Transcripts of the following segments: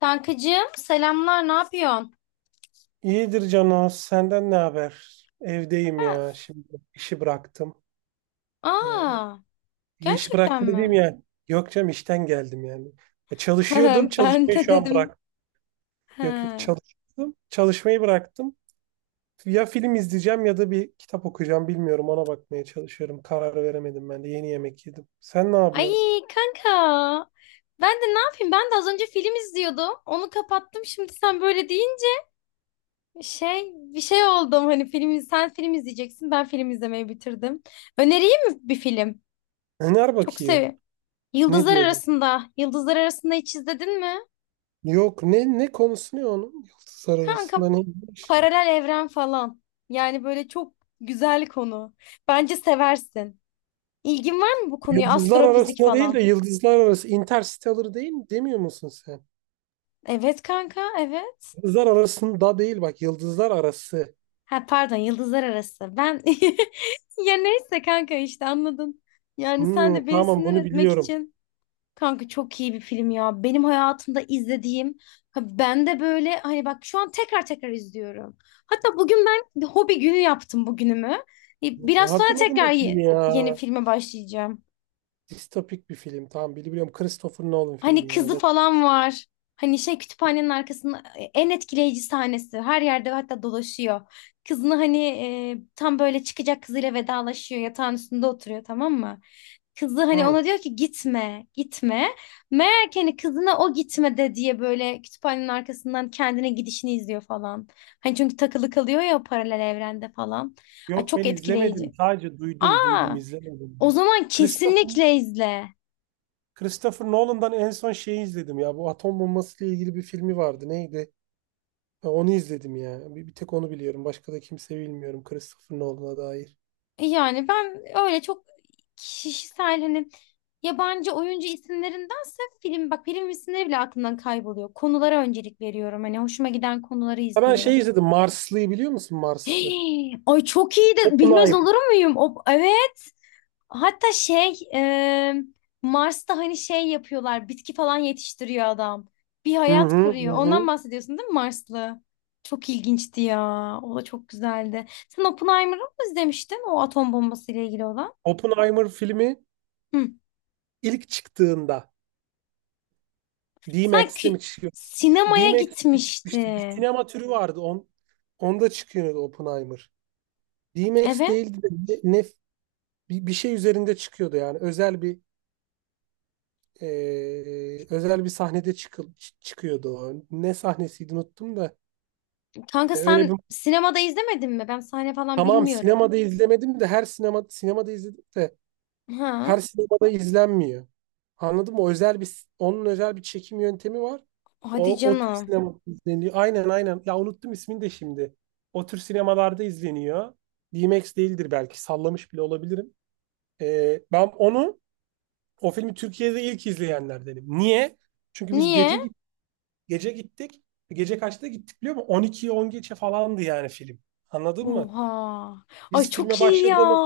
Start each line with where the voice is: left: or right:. left: Kankacığım, selamlar, ne yapıyorsun?
right: İyidir Cano, senden ne haber? Evdeyim
left: Ha.
right: ya, şimdi işi bıraktım. Ee,
left: Aa,
right: işi
left: gerçekten
right: bıraktım dediğim
left: mi?
right: yani. Yok canım işten geldim yani. Çalışıyordum,
left: Ben
right: çalışmayı
left: de
right: şu an
left: dedim.
right: bıraktım.
left: Ha.
right: Yok yok çalışıyordum, çalışmayı bıraktım. Ya film izleyeceğim ya da bir kitap okuyacağım, bilmiyorum, ona bakmaya çalışıyorum. Karar veremedim, ben de yeni yemek yedim. Sen ne
left: Ay
right: yapıyorsun?
left: kanka, ben de ne yapayım, ben de az önce film izliyordum, onu kapattım. Şimdi sen böyle deyince bir şey oldum. Hani sen film izleyeceksin, ben film izlemeyi bitirdim. Önereyim mi bir film?
right: Öner
left: Çok
right: bakayım.
left: seviyorum.
right: Ne
left: Yıldızlar
right: diyordun?
left: Arasında. Yıldızlar Arasında hiç izledin mi?
right: Yok, ne konusu ne onun? Yıldızlar
left: Kanka,
right: arasında neymiş?
left: paralel evren falan. Yani böyle çok güzel konu. Bence seversin. İlgin var mı bu konuya?
right: Yıldızlar
left: Astrofizik
right: arasında değil
left: falan.
right: de yıldızlar arası. Interstellar değil mi? Demiyor musun sen?
left: Evet kanka, evet.
right: Yıldızlar arasında değil bak. Yıldızlar arası.
left: Ha pardon, yıldızlar arası. Ben ya neyse kanka, işte anladın. Yani sen de
right: Hmm,
left: beni
right: tamam,
left: sinir
right: bunu
left: etmek
right: biliyorum.
left: için. Kanka, çok iyi bir film ya. Benim hayatımda izlediğim, ha ben de böyle, hani bak, şu an tekrar tekrar izliyorum. Hatta bugün ben bir hobi günü yaptım bugünümü. Biraz sonra
right: Hatırladım
left: tekrar
right: bu filmi ya.
left: yeni filme başlayacağım.
right: Distopik bir film. Tamam, biliyorum. Christopher Nolan
left: Hani
right: filmi ya
left: kızı
right: zaten.
left: falan var. Hani kütüphanenin arkasında en etkileyici sahnesi. Her yerde hatta dolaşıyor. Kızını hani tam böyle çıkacak, kızıyla vedalaşıyor. Yatağın üstünde oturuyor, tamam mı? Kızı hani
right: Hmm.
left: ona diyor ki gitme, gitme. Meğer ki hani kızına o gitme de diye böyle kütüphanenin arkasından kendine gidişini izliyor falan. Hani çünkü takılı kalıyor ya o paralel evrende falan. Ay,
right: Yok,
left: çok
right: ben izlemedim.
left: etkileyici.
right: Sadece duydum. Duydum,
left: Aa,
right: izlemedim.
left: o zaman
right: Christopher,
left: kesinlikle izle.
right: Christopher Nolan'dan en son şeyi izledim ya. Bu atom bombası ile ilgili bir filmi vardı. Neydi? Ha, onu izledim ya. Bir tek onu biliyorum. Başka da kimse bilmiyorum Christopher Nolan'a dair.
left: Yani ben öyle çok kişisel, hani yabancı oyuncu isimlerindense film, bak film isimleri bile aklımdan kayboluyor. Konulara öncelik veriyorum. Hani hoşuma giden konuları
right: Ya ben şey
left: izliyorum.
right: izledim. Marslı'yı biliyor musun, Marslı?
left: Hey, ay çok iyi, de bilmez
right: Oppenheimer.
left: olur muyum? O, evet. Hatta Mars'ta hani yapıyorlar. Bitki falan yetiştiriyor adam. Bir
right: Hı
left: hayat
right: hı hı,
left: kuruyor. Ondan
right: hı.
left: bahsediyorsun değil mi, Marslı? Çok ilginçti ya. O da çok güzeldi. Sen Oppenheimer'ı mı izlemiştin? O atom bombası ile ilgili olan.
right: Oppenheimer filmi
left: Hı.
right: ilk çıktığında
left: Sen
right: D-Max'te mi çıkıyordu?
left: sinemaya
right: D-Max'te mi çıkmıştı? Bir
left: gitmiştin.
right: sinema türü vardı. Onda çıkıyordu Oppenheimer. D-Max
left: Evet.
right: değildi de ne, ne- bir şey üzerinde çıkıyordu yani. Özel bir, özel bir sahnede çıkıyordu o. Ne sahnesiydi unuttum da.
left: Kanka
right: Öyle bir,
left: sen sinemada izlemedin mi? Ben sahne falan
right: tamam,
left: bilmiyorum.
right: sinemada izlemedim de her sinema sinemada izledim de
left: Ha?
right: her sinemada izlenmiyor. Anladın mı? O özel bir, onun özel bir çekim yöntemi var.
left: Hadi
right: O tür
left: canım.
right: sinemada izleniyor. Aynen, aynen. Ya unuttum ismini de şimdi. O tür sinemalarda izleniyor. DMX değildir belki. Sallamış bile olabilirim. Ben onu, o filmi Türkiye'de ilk izleyenlerdenim. Niye? Çünkü biz
left: Niye?
right: gece gittik. Gece kaçta gittik biliyor musun? 12'ye 10 geçe falandı yani film. Anladın mı?
left: Oha. Ay
right: Biz
left: çok
right: filme
left: iyi ya.
right: başladığımız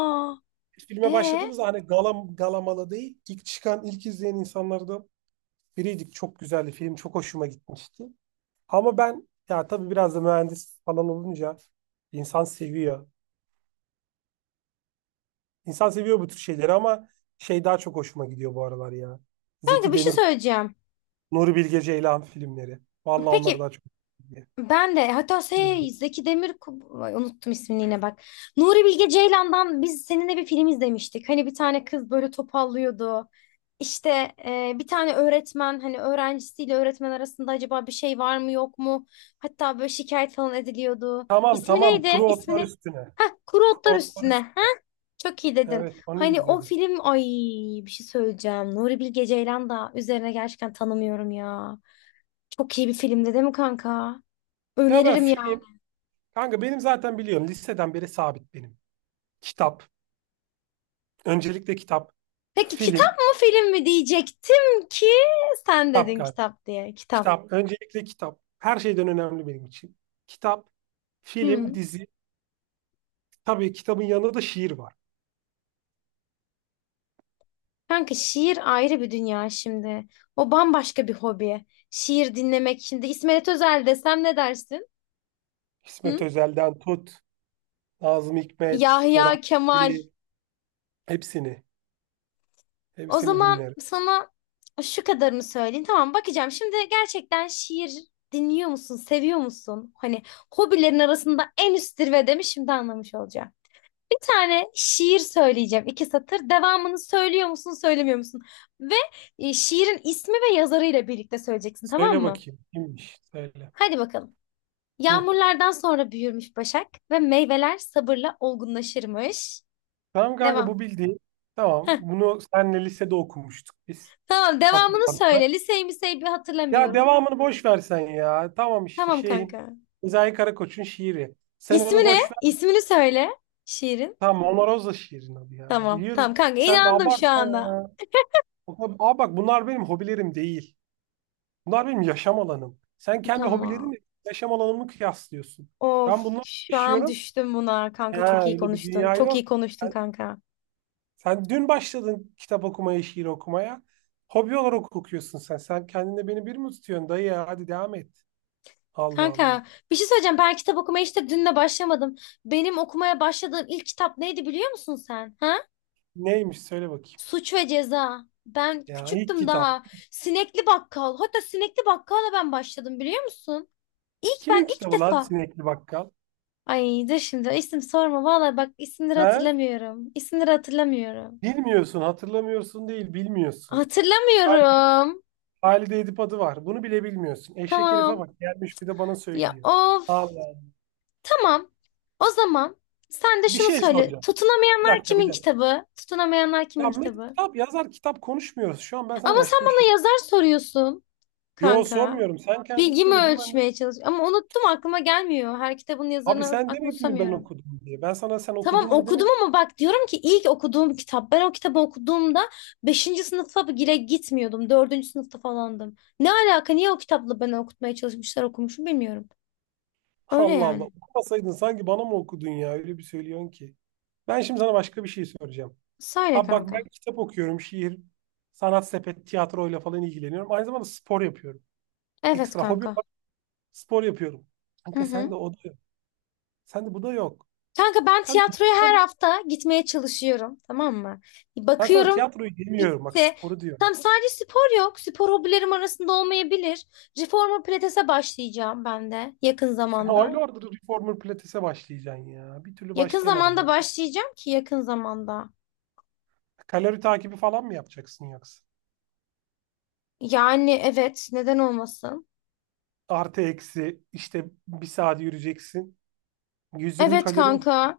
right: filme
left: Ee,
right: başladığımızda, hani galam, galamalı değil, ilk çıkan, ilk izleyen insanlardan biriydik. Çok güzeldi film. Çok hoşuma gitmişti. Ama ben, ya tabii biraz da mühendis falan olunca insan seviyor. İnsan seviyor bu tür şeyleri ama şey daha çok hoşuma gidiyor bu aralar ya.
left: Kanka,
right: Zeki
left: bir şey
right: Demir,
left: söyleyeceğim.
right: Nuri Bilge Ceylan filmleri. Vallahi onlar
left: Peki.
right: daha çok hoşuma gidiyor.
left: Ben de hatta
right: Filmleri.
left: Zeki Demir. Ay, unuttum ismini yine, bak. Nuri Bilge Ceylan'dan biz seninle bir film izlemiştik. Hani bir tane kız böyle topallıyordu. İşte bir tane öğretmen, hani öğrencisiyle öğretmen arasında acaba bir şey var mı yok mu? Hatta böyle şikayet falan ediliyordu.
right: Tamam,
left: İsmi
right: tamam.
left: neydi?
right: Kuru
left: İsmini.
right: otlar üstüne.
left: Heh, Kuru
right: Kuru
left: Otlar
right: otlar
left: Üstüne. Ha?
right: üstüne.
left: Çok iyi dedin.
right: Evet, onu
left: Hani o
right: izledik.
left: film, ay bir şey söyleyeceğim. Nuri Bilge Ceylan da üzerine gerçekten tanımıyorum ya. Çok iyi bir filmdi değil mi kanka?
right: Ya ben
left: Öneririm ya.
right: film, kanka, benim zaten, biliyorum, liseden beri sabit benim. Kitap. Öncelikle kitap,
left: Peki kitap
right: film,
left: mı film mi diyecektim ki sen
right: kitap
left: dedin
right: galiba.
left: kitap diye. Kitap.
right: Kitap, öncelikle kitap. Her şeyden önemli benim için. Kitap, film,
left: Hmm.
right: dizi. Tabii kitabın yanında da şiir var.
left: Kanka, şiir ayrı bir dünya şimdi. O bambaşka bir hobi. Şiir dinlemek şimdi. İsmet Özel desem ne dersin?
right: İsmet
left: Hı?
right: Özel'den tut, Nazım Hikmet, Orhan
left: Yahya Kemal.
right: Veli, hepsini,
left: O
right: hepsini
left: zaman
right: dinlerim.
left: sana şu kadarını söyleyeyim. Tamam, bakacağım. Şimdi gerçekten şiir dinliyor musun? Seviyor musun? Hani hobilerin arasında en üst zirvede mi? Şimdi anlamış olacağım. Bir tane şiir söyleyeceğim. İki satır. Devamını söylüyor musun, söylemiyor musun? Ve şiirin ismi ve yazarıyla birlikte söyleyeceksin, tamam
right: Söyle
left: mı?
right: bakayım, kimmiş? Söyle.
left: Hadi bakalım.
right: Hı.
left: Yağmurlardan sonra büyürmüş başak ve meyveler sabırla olgunlaşırmış.
right: Tamam kanka, bu
left: Devam.
right: bildiğin. Tamam,
left: Heh,
right: bunu senle lisede okumuştuk biz.
left: tamam, devamını
right: Hatırlarsan.
left: söyle. Liseyi miseyi bir
right: Ya
left: hatırlamıyorum.
right: devamını boş versen ya. Tamam, işte
left: Tamam
right: şeyin,
left: kanka.
right: Sezai Karakoç'un şiiri. Sen
left: İsmi
right: onu
left: ne?
right: boş,
left: İsmini söyle, şiirin.
right: tamam, Mona Rosa şiirin adı ya.
left: Tamam,
right: Biliyoruz.
left: tamam kanka,
right: Sen de
left: inandım şu
right: abartma
left: anda.
right: ya. O kadar, aa, bak, bunlar benim hobilerim değil. Bunlar benim yaşam alanım. Sen kendi hobilerini
left: Tamam.
right: yaşam alanımı kıyaslıyorsun. Ben
left: Of,
right: bunları
left: şu an
right: yaşıyorum.
left: düştüm buna, kanka
right: Ya
left: çok iyi
right: öyle bir
left: konuştun.
right: dünya
left: Çok iyi
right: yok.
left: konuştun
right: Sen,
left: kanka.
right: sen dün başladın kitap okumaya, şiir okumaya. Hobi olarak okuyorsun sen. Sen kendine beni bir mi tutuyorsun dayı ya? Hadi devam et. Allah Allah.
left: Kanka, bir şey söyleyeceğim, ben kitap okumaya işte dünle başlamadım. Benim okumaya başladığım ilk kitap neydi biliyor musun sen? Ha?
right: Neymiş, söyle bakayım.
left: Suç ve Ceza. Ben
right: Ya, ilk
left: küçüktüm
right: kitap.
left: daha. Sinekli Bakkal. Hatta Sinekli Bakkal'la ben başladım biliyor musun? İlk, ben
right: Kimin
left: ilk
right: kitabı lan
left: defa.
right: Sinekli Bakkal?
left: Ay dur, şimdi isim sorma. Vallahi bak, isimleri
right: He?
left: hatırlamıyorum. İsimleri hatırlamıyorum.
right: Bilmiyorsun, hatırlamıyorsun değil, bilmiyorsun. Hal-
left: Hatırlamıyorum.
right: Halide Edip adı var. Bunu bile bilmiyorsun. Eşek herife
left: Tamam.
right: bak, gelmiş bir de bana
left: Ya
right: söylüyor.
left: of.
right: Allah.
left: Tamam. O zaman sen de
right: Bir
left: şunu
right: şey
left: söyle.
right: soracağım. Bir
left: Tutunamayanlar
right: dakika, bir
left: kimin
right: dakika.
left: kitabı? Tutunamayanlar kimin
right: Ya Met,
left: kitabı?
right: kitap yazar kitap konuşmuyoruz. Şu an ben sana
left: Ama sen
right: başka bir şey.
left: bana yazar soruyorsun
right: Yo,
left: kanka.
right: sormuyorum. Sen kendin
left: Bilgimi
right: söyledin, ben de.
left: ölçmeye çalış. Ama unuttum, aklıma gelmiyor. Her kitabın
right: Abi
left: yazarını
right: sen
left: aklıma
right: demedin mi ben
left: tutamıyorum.
right: okudum diye? Ben sana sen
left: Tamam,
right: okudun mu
left: okudum
right: demedim?
left: ama bak diyorum ki ilk okuduğum kitap. Ben o kitabı okuduğumda beşinci sınıfa bile gitmiyordum. Dördüncü sınıfta falandım. Ne alaka? Niye o kitapla beni okutmaya çalışmışlar, okumuşum bilmiyorum. Öyle
right: Allah Allah.
left: yani.
right: Okumasaydın sanki bana mı okudun ya? Öyle bir söylüyorsun ki. Ben şimdi sana başka bir şey soracağım.
left: Söyle
right: Ha bak, ben
left: kanka.
right: kitap okuyorum. Şiir, sanat sepet, tiyatroyla falan ilgileniyorum. Aynı zamanda spor yapıyorum.
left: Evet
right: Ekstra hobi,
left: kanka.
right: spor yapıyorum.
left: Hı
right: Kanka, sen de
left: hı.
right: o da yok. Sen de bu da yok.
left: Kanka, ben
right: Sen de
left: tiyatroya
right: spor...
left: her hafta gitmeye çalışıyorum, tamam mı? Bir
right: Ben sana
left: bakıyorum
right: tiyatroyu demiyorum. Bak,
left: bitti.
right: sporu diyorum.
left: Tam sadece spor yok. Spor hobilerim arasında olmayabilir. Reformer pilatese başlayacağım ben de yakın
right: Sen
left: zamanda.
right: aylardır reformer pilatese başlayacaksın ya. Bir türlü
left: Yakın
right: başlayamadın.
left: zamanda
right: Neden?
left: başlayacağım ki yakın zamanda.
right: Kalori takibi falan mı yapacaksın yoksa?
left: Yani evet, neden olmasın?
right: Artı eksi işte bir saat yürüyeceksin. 120
left: Evet
right: kalori mi?
left: kanka.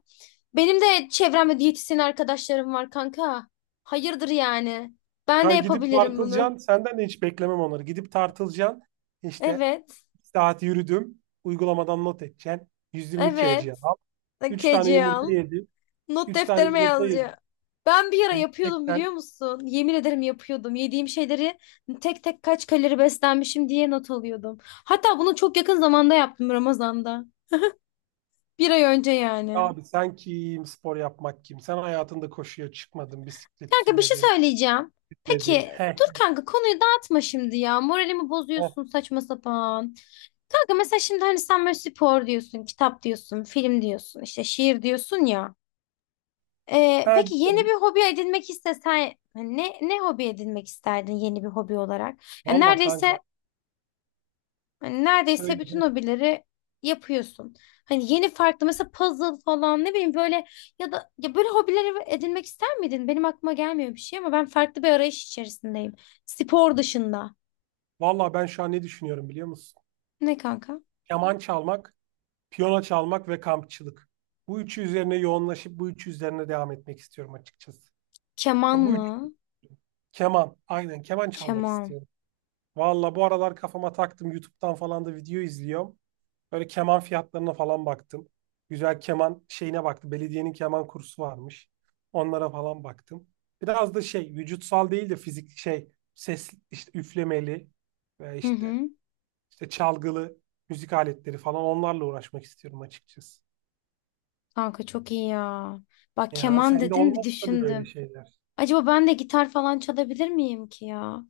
left: Benim de çevremde diyetisyen arkadaşlarım var kanka. Hayırdır yani? Ben de
right: Ya gidip
left: yapabilirim bunu.
right: tartılacaksın. Senden de hiç beklemem onları. Gidip tartılacaksın. İşte,
left: Evet.
right: bir saat yürüdüm. Uygulamadan not edeceksin. 120 kcal
left: Evet.
right: al. 3 tane
left: Keci
right: yumurta
left: al.
right: yedim.
left: Not
right: Üç tane
left: defterime
right: yumurta
left: yazıyor.
right: yedim.
left: Ben bir ara yapıyordum
right: 180.
left: biliyor musun? Yemin ederim, yapıyordum. Yediğim şeyleri tek tek kaç kalori beslenmişim diye not alıyordum. Hatta bunu çok yakın zamanda yaptım, Ramazan'da. Bir ay önce yani.
right: Abi sen kim? Spor yapmak kim? Sen hayatında koşuya çıkmadın, bisiklet
left: Kanka, bir şey
right: sürmedin,
left: söyleyeceğim.
right: gitmedin.
left: Peki
right: He
left: dur
right: he,
left: kanka, konuyu dağıtma şimdi ya. Moralimi
right: he,
left: bozuyorsun saçma sapan. Kanka, mesela şimdi hani sen böyle spor diyorsun, kitap diyorsun, film diyorsun, işte şiir diyorsun ya. Peki yeni
right: diyorum.
left: bir hobi edinmek istesen hani ne hobi edinmek isterdin yeni bir hobi olarak? Yani
right: Valla kanka,
left: neredeyse, hani neredeyse bütün
right: söyle.
left: hobileri yapıyorsun. Hani yeni farklı mesela puzzle falan, ne bileyim, böyle ya da ya böyle hobileri edinmek ister miydin? Benim aklıma gelmiyor bir şey ama ben farklı bir arayış içerisindeyim. Spor dışında.
right: Valla ben şu an ne düşünüyorum biliyor musun?
left: Ne kanka?
right: Keman çalmak, piyano çalmak ve kampçılık. Bu üçü üzerine yoğunlaşıp bu üçü üzerine devam etmek istiyorum açıkçası.
left: Keman
right: Yani bu üç,
left: mı?
right: keman. Aynen, keman çalmak
left: Keman.
right: istiyorum. Valla bu aralar kafama taktım. YouTube'dan falan da video izliyorum. Böyle keman fiyatlarına falan baktım. Güzel keman şeyine baktım. Belediyenin keman kursu varmış. Onlara falan baktım. Biraz da şey, vücutsal değil de fizik, şey, ses, işte üflemeli ve
left: Hı
right: işte
left: hı.
right: işte çalgılı müzik aletleri falan, onlarla uğraşmak istiyorum açıkçası.
left: Kanka çok iyi ya. Bak
right: Ya
left: keman
right: sende
left: dedin, bir
right: olmaz tabii böyle
left: düşündüm.
right: şeyler.
left: Acaba ben de gitar falan çalabilir miyim ki ya?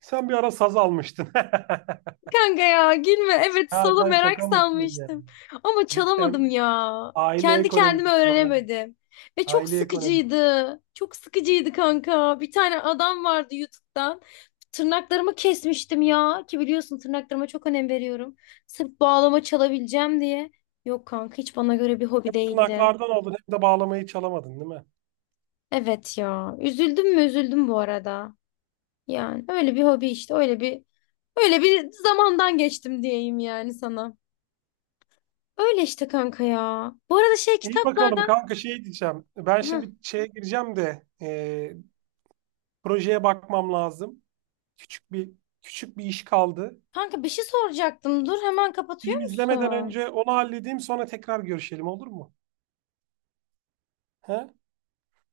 right: Sen bir ara saz almıştın.
left: Kanka, ya gülme. Evet,
right: Ha,
left: solo
right: sen
left: merak
right: şaka mısın ya?
left: salmıştım. Ama çalamadım
right: Cidden
left: ya.
right: aile
left: Kendi kendime
right: ekonomisi var ha.
left: öğrenemedim. Ve çok
right: Aile ekonomisi.
left: sıkıcıydı. Çok sıkıcıydı kanka. Bir tane adam vardı YouTube'dan. Tırnaklarımı kesmiştim ya. Ki biliyorsun, tırnaklarıma çok önem veriyorum. Sırf bağlama çalabileceğim diye. Yok kanka, hiç bana göre bir hobi değildi.
right: Tırnaklardan oldun. Hem de bağlamayı çalamadın değil mi?
left: Evet ya. Üzüldüm mü üzüldüm bu arada. Yani öyle bir hobi, işte öyle bir zamandan geçtim diyeyim yani sana. Öyle işte kanka ya. Bu arada
right: İyi bakalım
left: kitaplardan...
right: kanka, şey diyeceğim. Ben
left: Hı.
right: şimdi şeye gireceğim de, projeye bakmam lazım. Küçük bir küçük bir iş kaldı.
left: Kanka, bir şey soracaktım. Dur, hemen
right: Film
left: kapatıyor
right: izlemeden
left: musun?
right: önce onu halledeyim, sonra tekrar görüşelim, olur mu? He?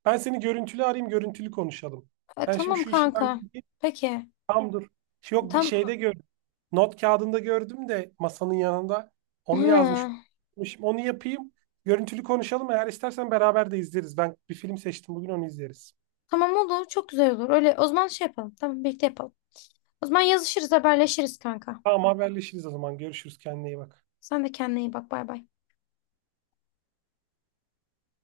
right: Ben seni görüntülü arayayım, görüntülü konuşalım. Ben şimdi
left: Tamam
right: şu işi
left: kanka.
right: halledeyim.
left: Peki.
right: Tamam, dur. Yok, bir
left: Tam...
right: şeyde gördüm. Not kağıdında gördüm de, masanın yanında, onu yazmış.
left: Hı.
right: Onu yapayım. Görüntülü konuşalım. Eğer istersen beraber de izleriz. Ben bir film seçtim bugün, onu izleriz.
left: Tamam, olur. Çok güzel olur. Öyle o zaman şey yapalım. Tamam, birlikte yapalım. O zaman yazışırız, haberleşiriz kanka.
right: Tamam, haberleşiriz o zaman. Görüşürüz. Kendine iyi bak.
left: Sen de kendine iyi bak. Bay bay.